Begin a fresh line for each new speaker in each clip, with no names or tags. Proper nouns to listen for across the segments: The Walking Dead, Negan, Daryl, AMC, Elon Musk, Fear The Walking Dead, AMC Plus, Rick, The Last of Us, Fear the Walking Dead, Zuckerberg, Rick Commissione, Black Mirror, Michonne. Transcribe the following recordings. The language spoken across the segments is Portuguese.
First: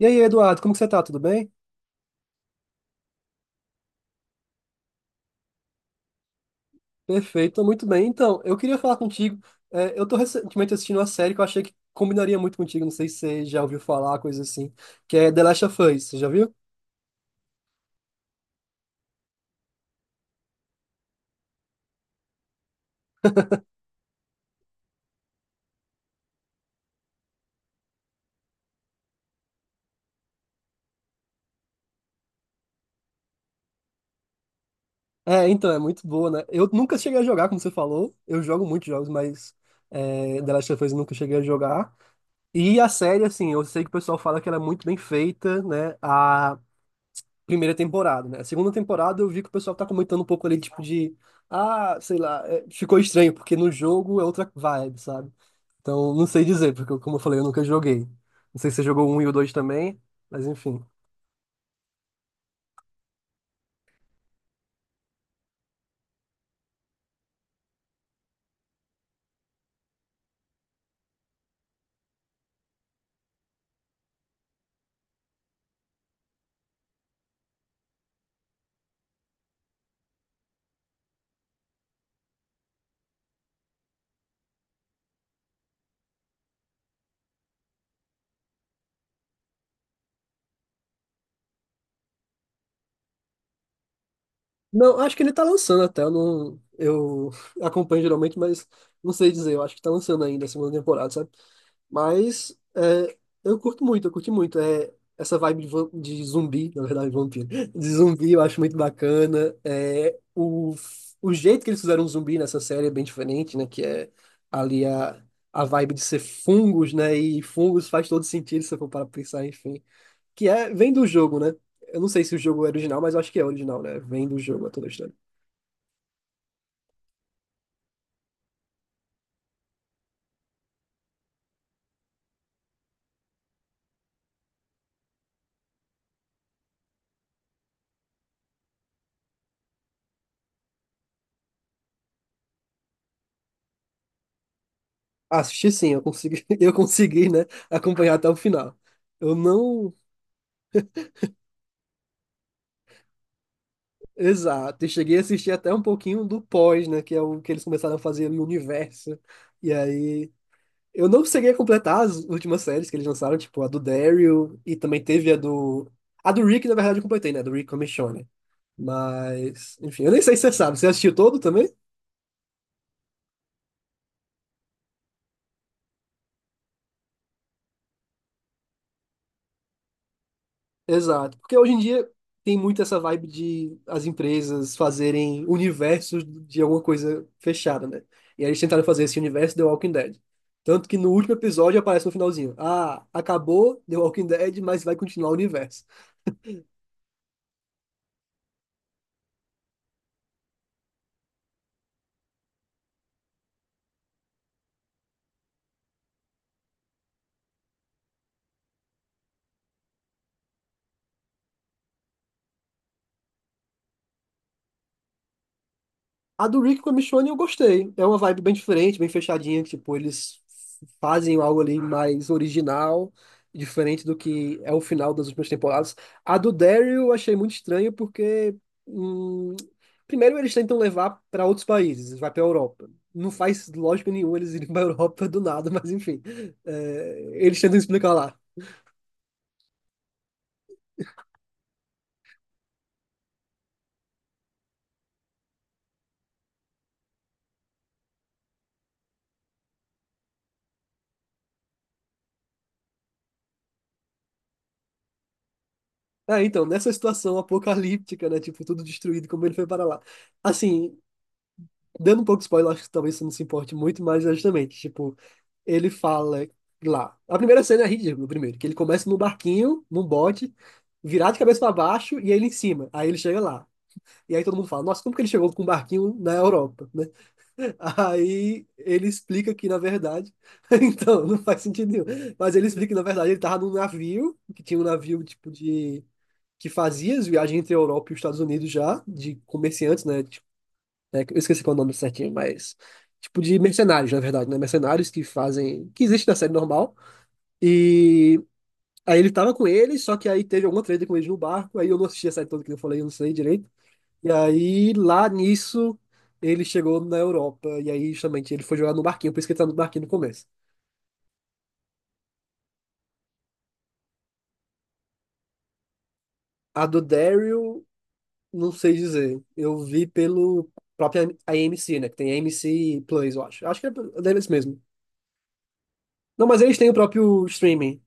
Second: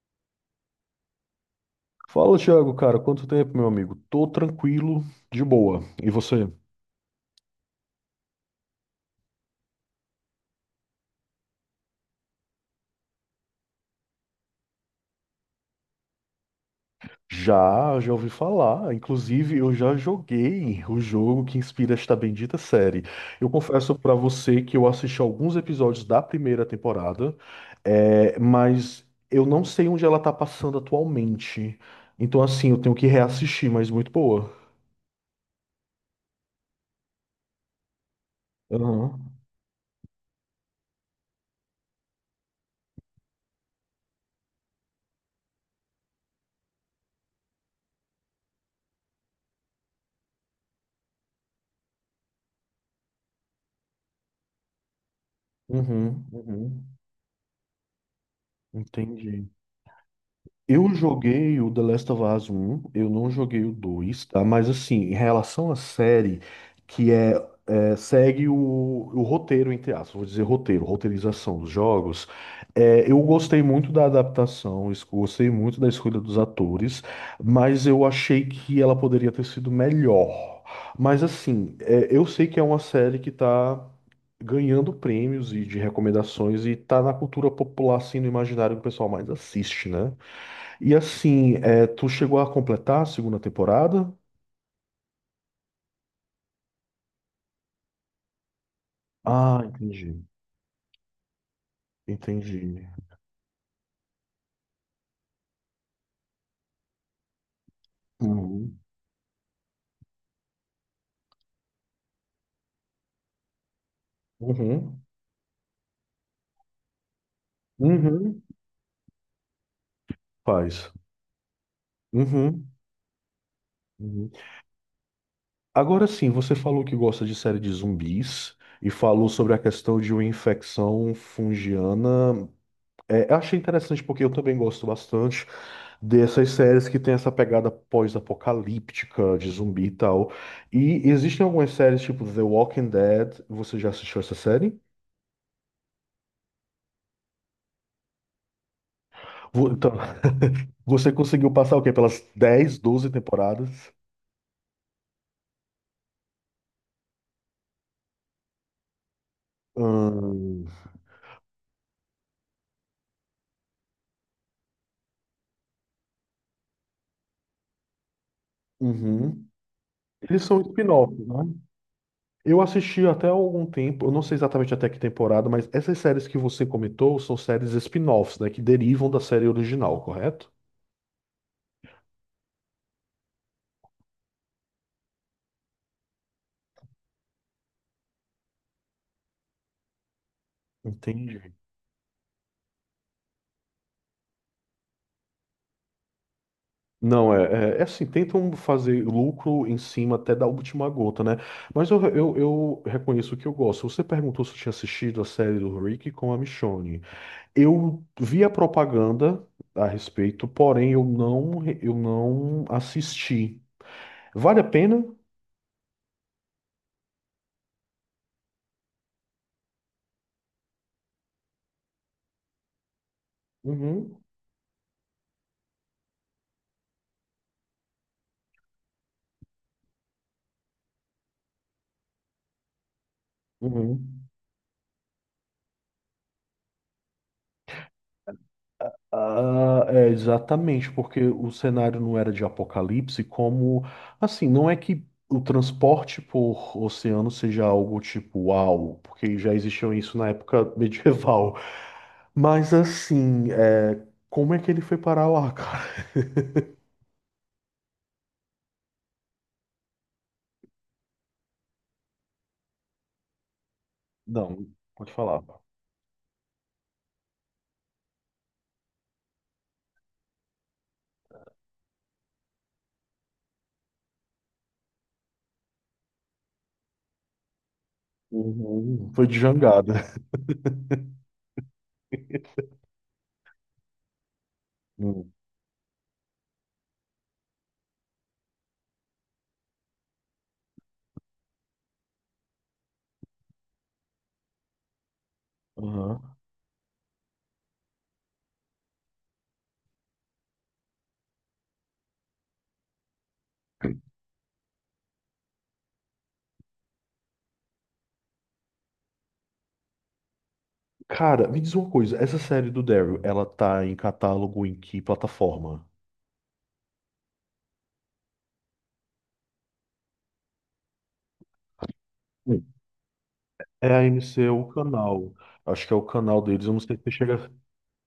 E aí, Eduardo, como que você tá? Tudo bem?
Fala, Thiago, cara, quanto tempo, meu amigo? Tô tranquilo, de boa. E você?
Perfeito, tô muito bem. Então, eu queria falar contigo. Eu tô recentemente assistindo uma série que eu achei que combinaria muito contigo. Não sei se você já ouviu falar, coisa assim, que é The Last of Us. Você já viu?
Já, já ouvi falar. Inclusive, eu já joguei o jogo que inspira esta bendita série. Eu confesso pra você que eu assisti alguns episódios da primeira temporada, mas eu não sei onde ela tá passando atualmente. Então, assim, eu tenho que reassistir, mas muito boa.
É, então, é muito boa, né? Eu nunca cheguei a jogar, como você falou. Eu jogo muitos jogos,
Aham.
mas The Last of Us eu nunca cheguei a jogar. E a série, assim, eu sei que o pessoal fala que ela é muito bem feita, né? A primeira temporada, né? A segunda temporada eu vi que o pessoal tá comentando um pouco ali, tipo, de. Ah, sei lá, ficou estranho, porque no jogo é outra vibe, sabe? Então, não
Uhum,
sei dizer,
uhum.
porque, como eu falei, eu nunca joguei. Não sei se você jogou o um e o
Entendi.
dois também, mas enfim.
Eu joguei o The Last of Us 1, eu não joguei o 2, tá? Mas assim, em relação à série, que é, segue o roteiro, entre aspas, vou dizer roteiro, roteirização dos jogos, eu gostei muito da adaptação, gostei muito da escolha dos atores, mas eu achei que ela poderia ter sido melhor. Mas assim, é, eu sei que é uma série que tá ganhando prêmios e de recomendações e tá na cultura popular, assim, no imaginário que o pessoal mais assiste, né? E assim, tu chegou a completar a segunda temporada?
Não, acho que ele tá lançando até, eu não. Eu acompanho geralmente, mas não sei dizer,
Ah,
eu acho que tá
entendi.
lançando ainda a segunda temporada, sabe? Mas
Entendi.
é, eu curto muito, eu curti muito. É, essa vibe de, de zumbi, na verdade, vampiro. De zumbi eu acho muito
Uhum.
bacana. O jeito que eles fizeram o zumbi nessa série é bem diferente, né? Que é ali
Uhum.
a vibe de ser fungos, né? E fungos faz todo
Uhum.
sentido se eu for para pensar, enfim. Que é,
Faz.
vem do jogo, né? Eu não sei se o jogo é
Uhum.
original, mas eu acho que é original, né? Vem
Uhum.
do jogo, é toda a história.
Agora sim, você falou que gosta de série de zumbis e falou sobre a questão de uma infecção fungiana. É, eu achei interessante porque eu também gosto bastante dessas séries que tem essa pegada pós-apocalíptica de zumbi e tal. E existem algumas séries tipo The Walking Dead. Você já assistiu essa série?
Assisti sim, eu consegui, eu consegui, né? Acompanhar até o final. Eu
Então,
não.
você conseguiu passar o quê? Pelas 10, 12 temporadas?
Exato, e cheguei a assistir até um pouquinho do pós, né, que é o que eles começaram a fazer no universo. E aí,
Hum,
eu não cheguei a completar as últimas séries que eles lançaram, tipo a do Daryl e também teve a do Rick, na verdade eu completei, né, do Rick Commissione.
uhum.
Mas, enfim, eu nem sei se
Eles
você
são
sabe, você
spin-off,
assistiu todo
né?
também?
Eu assisti até algum tempo, eu não sei exatamente até que temporada, mas essas séries que você comentou são séries spin-offs, né? Que derivam da série original, correto?
Exato, porque hoje em dia tem muito essa vibe de as empresas fazerem universos de alguma coisa fechada, né? E aí eles tentaram fazer esse universo The Walking Dead. Tanto que no último
Entendi.
episódio aparece no finalzinho: Ah, acabou The Walking Dead, mas vai continuar o universo.
Não, é, assim, tentam fazer lucro em cima até da última gota, né? Mas eu reconheço que eu gosto. Você perguntou se eu tinha assistido a série do Rick com a Michonne. Eu vi a propaganda a respeito, porém eu não assisti. Vale a pena?
A do Rick com a Michonne eu gostei. É uma vibe bem diferente, bem fechadinha. Tipo, eles fazem algo ali mais original, diferente do
Uhum,
que é o final das últimas temporadas. A do Daryl eu achei muito estranho porque, hum, primeiro, eles tentam levar para outros países, vai para a Europa. Não faz lógica
uhum.
nenhuma eles irem para a Europa do nada, mas enfim, eles tentam explicar lá.
Ah, é, exatamente, porque o cenário não era de apocalipse, como assim, não é que o transporte por oceano seja algo tipo uau, porque já existiam isso na época medieval. Mas assim, como é que ele foi parar lá, cara?
Ah, então, nessa situação apocalíptica, né? Tipo, tudo destruído, como ele foi para lá. Assim, dando um pouco de spoiler, acho que talvez você não se importe muito, mas é
Não,
justamente,
pode
tipo,
falar.
ele fala lá. A primeira cena é ridícula, primeiro, que ele começa no barquinho, num bote, virado de cabeça para baixo e ele em cima. Aí ele chega lá. E aí todo mundo fala, nossa, como que ele chegou com um barquinho na Europa, né? Aí ele
Uhum. Foi de
explica que, na
jangada.
verdade, então, não faz sentido nenhum. Mas ele explica que, na verdade, ele tava num navio, que tinha um navio,
Hum.
tipo, de... que fazia as viagens entre a Europa e os Estados Unidos já, de comerciantes, né? De né, que eu esqueci qual é o nome certinho, mas tipo de mercenários, na verdade, né? Mercenários que fazem, que existe na
Aham.
série normal. E aí ele tava com eles, só que aí teve alguma treta com eles no barco, aí eu não assisti a série toda que eu falei, eu não sei direito. E aí lá nisso ele chegou na Europa e aí justamente ele foi jogar no barquinho, por isso que ele tá no barquinho no começo.
Cara, me diz uma coisa, essa série do Daryl, ela tá em catálogo em que plataforma?
A do Daryl, não sei dizer. Eu vi pelo próprio AMC, né? Que tem
Hum.
AMC Plus, eu acho. Acho que
É
é
a
deles
AMC, o
mesmo.
canal. Acho que é o canal
Não, mas
deles, eu
eles
não
têm o
sei se
próprio
chega.
streaming.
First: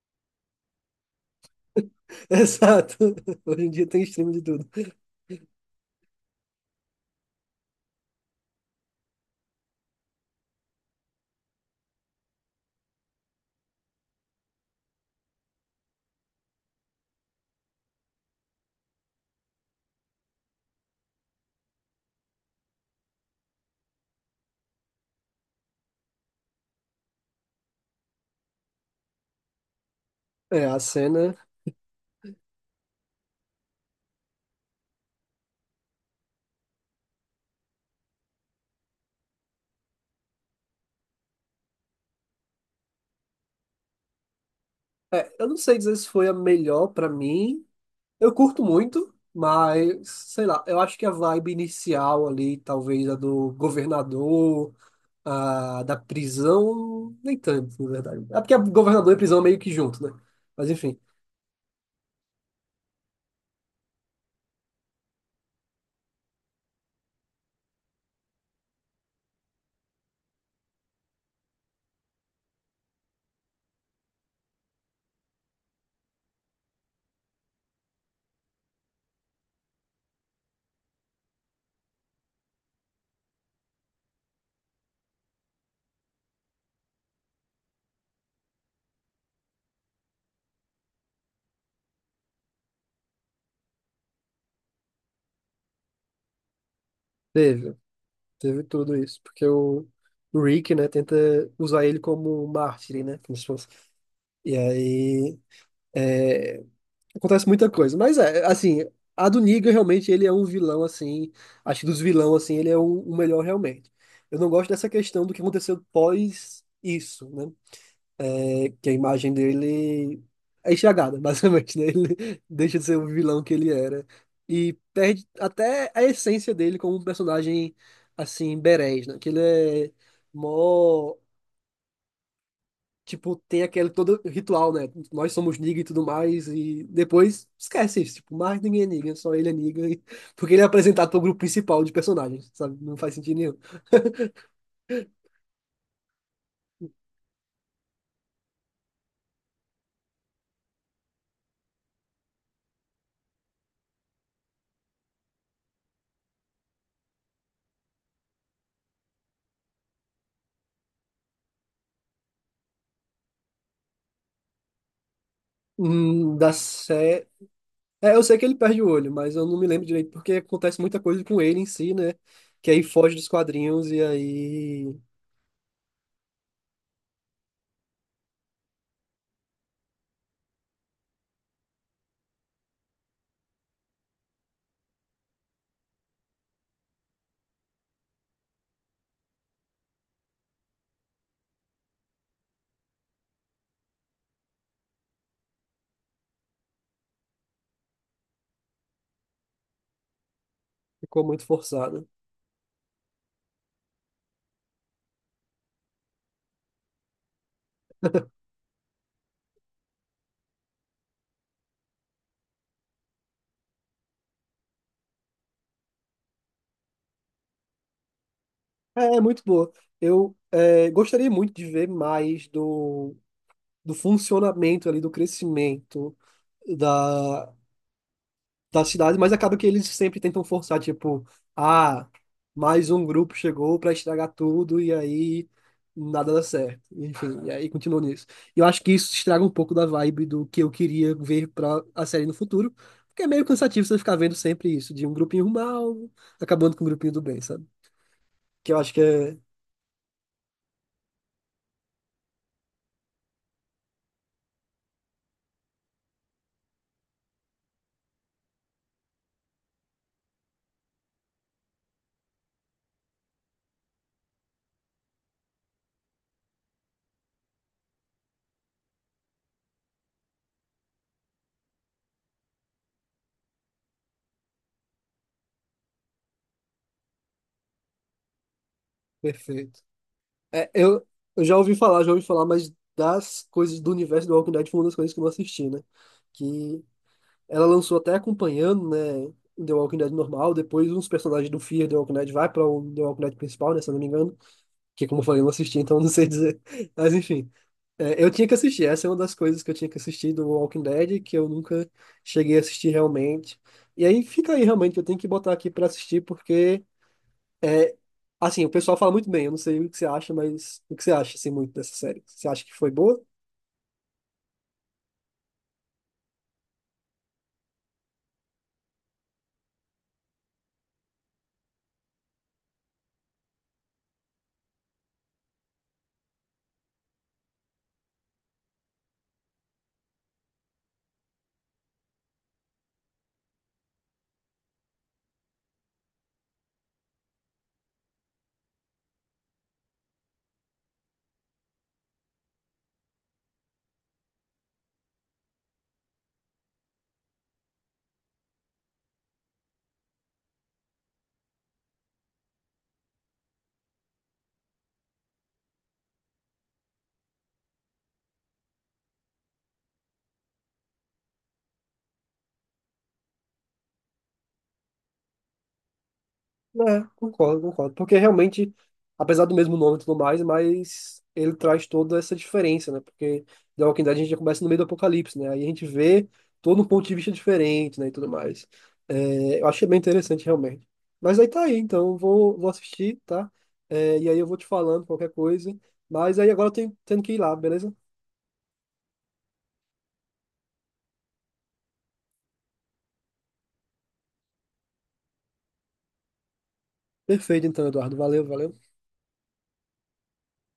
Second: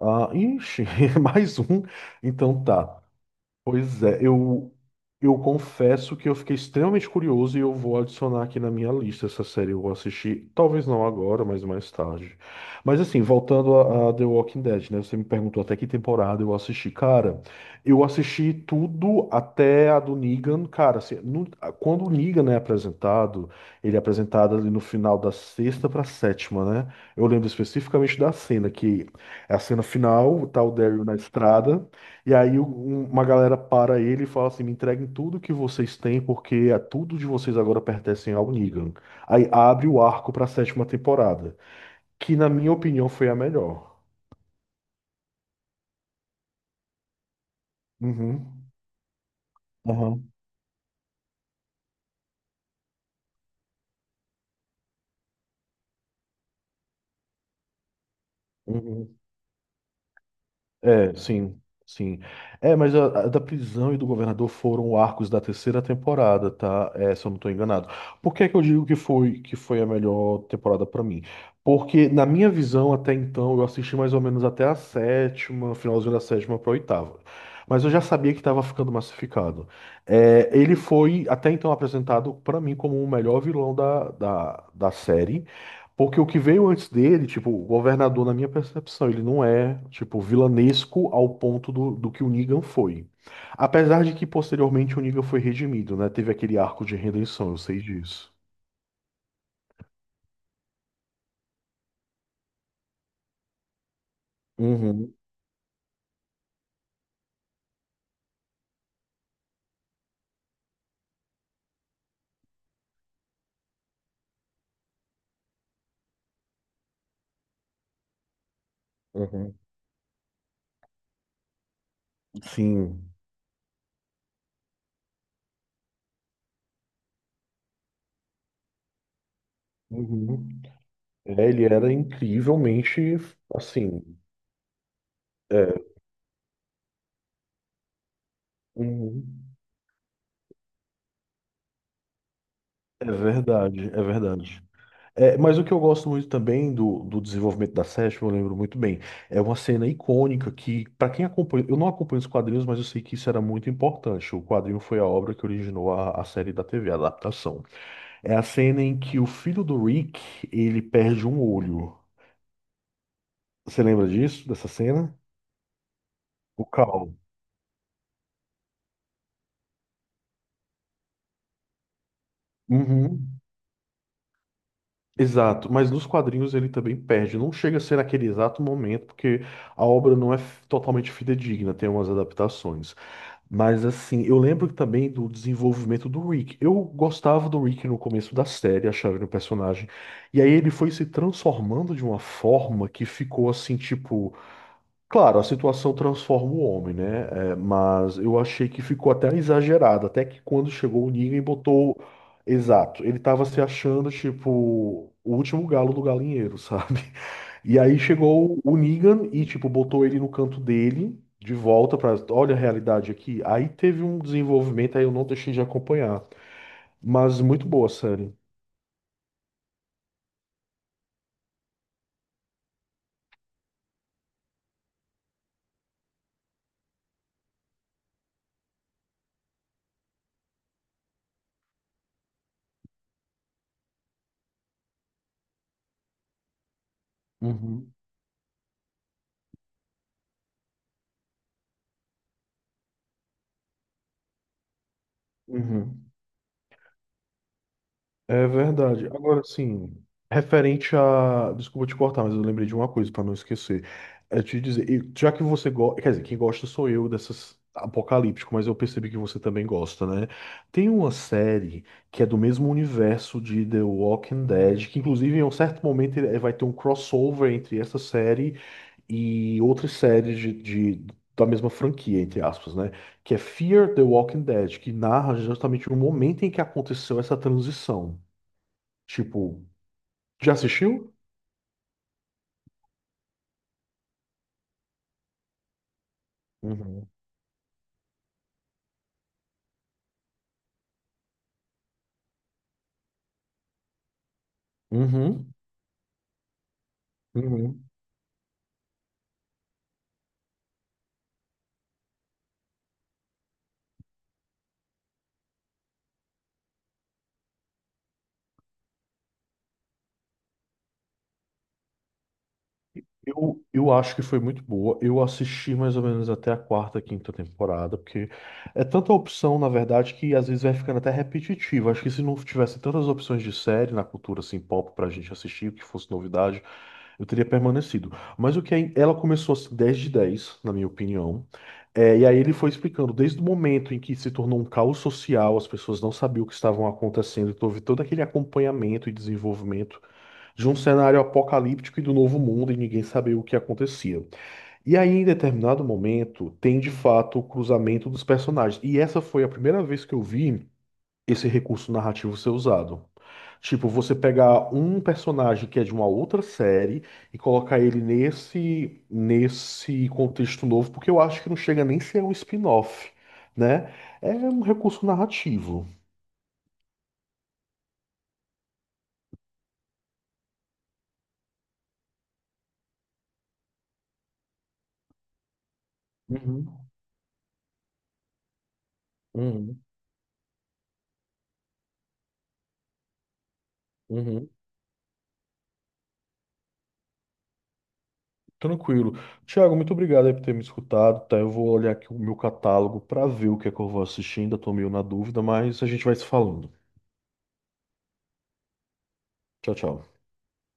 Ah, ixi, mais um. Então
Exato.
tá.
Hoje em dia tem
Pois é,
streaming de tudo.
eu confesso que eu fiquei extremamente curioso e eu vou adicionar aqui na minha lista essa série. Eu vou assistir, talvez não agora, mas mais tarde. Mas assim, voltando a The Walking Dead, né? Você me perguntou até que temporada eu assisti. Cara, eu assisti tudo até a do Negan. Cara, assim, quando o Negan é apresentado, ele é apresentado ali no final da sexta pra sétima, né? Eu lembro especificamente da cena, que é a cena final, tá
É,
o
a
Daryl na
cena.
estrada. E aí uma galera para ele e fala assim: me entreguem tudo que vocês têm, porque a tudo de vocês agora pertencem ao Negan. Aí abre o arco para a sétima temporada, que na minha opinião foi a melhor.
Eu não sei dizer se foi a melhor pra mim. Eu curto
Uhum,
muito, mas
aham.
sei lá. Eu acho que a vibe inicial ali, talvez a do governador, a da prisão, nem tanto, na verdade. É porque a governador e
Uhum.
a prisão é meio que junto, né? Mas enfim,
É, sim, sim. É, mas a da prisão e do governador foram arcos da terceira temporada, tá? É, se eu não tô enganado. Por que é que eu digo que foi a melhor temporada pra mim? Porque, na minha visão, até então, eu assisti mais ou menos até a sétima, finalzinho da sétima pra oitava. Mas eu já sabia que tava ficando massificado. É, ele foi, até então, apresentado pra mim como o melhor vilão da série. Porque o que veio antes dele, tipo, o governador, na minha percepção, ele não é, tipo, vilanesco ao ponto do que o Negan foi. Apesar de que posteriormente o Negan foi redimido, né? Teve aquele arco de redenção, eu
teve.
sei disso.
Teve tudo isso. Porque o Rick, né, tenta usar ele como mártir, né? Como se fosse. E
Uhum,
aí. é, Acontece muita coisa. Mas é, assim, a do Negan realmente ele é um vilão, assim. Acho que dos vilão, assim, ele é o melhor realmente. Eu não gosto dessa questão do que aconteceu pós isso, né? É que a imagem
uhum.
dele é enxagada, basicamente, né? Ele deixa de ser o
Sim.
vilão que ele era. E perde até a essência dele como um personagem, assim, berés, né? Que ele é.
Uhum.
Mó
É, ele era incrivelmente,
tipo, tem aquele
assim,
todo ritual, né? Nós somos Negan e
é,
tudo mais, e depois esquece isso, tipo, mais ninguém é Negan, só ele é
uhum.
Negan, porque ele é apresentado pro grupo principal de personagens, sabe? Não
É
faz sentido nenhum.
verdade, é verdade. É, mas o que eu gosto muito também do desenvolvimento da Session, eu lembro muito bem, é uma cena icônica que, para quem acompanha, eu não acompanho os quadrinhos, mas eu sei que isso era muito importante. O quadrinho foi a obra que originou a série da TV, a adaptação. É a cena em que o filho do Rick, ele perde um olho. Você lembra disso, dessa cena?
Da
O Cal.
série... É, eu sei que ele perde o olho, mas eu não me lembro direito, porque acontece muita coisa com ele em si, né? Que aí foge dos
Uhum.
quadrinhos e aí
Exato, mas nos quadrinhos ele também perde. Não chega a ser naquele exato momento, porque a obra não é totalmente fidedigna, tem umas adaptações. Mas assim, eu lembro também do desenvolvimento do Rick. Eu gostava do Rick no começo da série, achava ele um personagem. E aí ele foi se transformando de uma forma que ficou assim, tipo. Claro, a situação transforma o homem, né? É, mas eu achei que ficou até exagerado. Até que quando chegou o
ficou
Negan e
muito
botou.
forçado.
Exato, ele tava se achando, tipo, o último galo do galinheiro, sabe? E aí chegou o Negan e, tipo, botou ele no canto dele, de volta pra. Olha a realidade aqui. Aí teve um desenvolvimento, aí eu não deixei de acompanhar. Mas muito boa a série.
É, é muito boa. Gostaria muito de ver mais do, do funcionamento ali, do crescimento da, da cidade, mas acaba que eles sempre tentam forçar, tipo, ah, mais um grupo chegou pra estragar tudo e aí nada dá certo. Enfim, e aí
Uhum,
continuou nisso. E eu acho que isso estraga um pouco da vibe do que eu queria ver pra a série no futuro, porque é meio cansativo você ficar vendo sempre isso, de um grupinho mal
uhum.
acabando com um grupinho do bem, sabe?
É
Que eu acho que
verdade.
é
Agora, assim, referente a. Desculpa te cortar, mas eu lembrei de uma coisa para não esquecer. É te dizer, e já que você gosta. Quer dizer, quem gosta sou eu dessas apocalíptico, mas eu percebi que você também gosta, né? Tem uma série que é do mesmo universo de The Walking Dead, que inclusive em um certo momento vai ter um crossover entre essa série e outras séries de- da mesma franquia, entre aspas, né? Que é Fear the Walking Dead, que narra justamente o momento em que aconteceu essa transição. Tipo,
perfeito.
já
É,
assistiu?
eu já ouvi falar, mas das coisas do universo do Walking Dead foi uma das coisas que eu não assisti, né? Que
Uhum.
ela lançou até acompanhando, né, The Walking Dead normal, depois uns personagens do Fear The Walking Dead vai para o The Walking Dead principal, né, se eu não me engano, que como eu falei, eu não
Uhum.
assisti, então não sei dizer. Mas enfim,
Uhum.
é, eu tinha que assistir, essa é uma das coisas que eu tinha que assistir do Walking Dead, que eu nunca cheguei a assistir realmente. E aí fica aí realmente, eu tenho que botar aqui para assistir, porque, é, assim, o pessoal fala muito bem, eu não sei o que você acha, mas o que você acha, assim, muito dessa série? Você acha que foi boa?
Eu acho que foi muito boa. Eu assisti mais ou menos até a quarta, quinta temporada, porque é tanta opção, na verdade, que às vezes vai ficando até repetitivo. Acho que se não tivesse tantas opções de série na cultura assim, pop pra gente assistir, que fosse novidade, eu teria permanecido. Mas o que é, ela começou a ser 10 de 10, na minha opinião. É, e aí ele foi explicando, desde o momento em que se tornou um caos social, as pessoas não sabiam o que estavam acontecendo, então houve todo aquele acompanhamento e desenvolvimento de um cenário apocalíptico e do novo mundo e ninguém sabia o que acontecia. E aí, em determinado momento, tem de fato o cruzamento dos personagens. E essa foi a primeira vez que eu vi esse recurso narrativo ser usado. Tipo, você pegar um personagem que é de uma outra série e colocar ele nesse contexto novo, porque eu acho que não chega nem a ser um spin-off, né? É um recurso narrativo.
É, concordo, concordo. Porque realmente, apesar do mesmo nome e tudo mais, mas ele traz toda essa diferença, né? Porque The Walking Dead a gente já começa no meio do apocalipse, né? Aí a gente vê
Uhum,
todo um ponto de vista diferente, né? E tudo mais. É, eu
uhum,
achei bem interessante, realmente. Mas aí tá aí, então vou, vou assistir, tá? É, e aí eu
uhum.
vou te falando qualquer coisa. Mas aí agora eu tenho, tendo que ir lá, beleza?
Tranquilo. Tiago, muito obrigado aí por ter me escutado, tá? Eu vou olhar aqui o meu catálogo para ver o que é que eu vou assistir, ainda tô meio na dúvida, mas a gente vai se falando.
Perfeito, então, Eduardo. Valeu, valeu.
Tchau, tchau.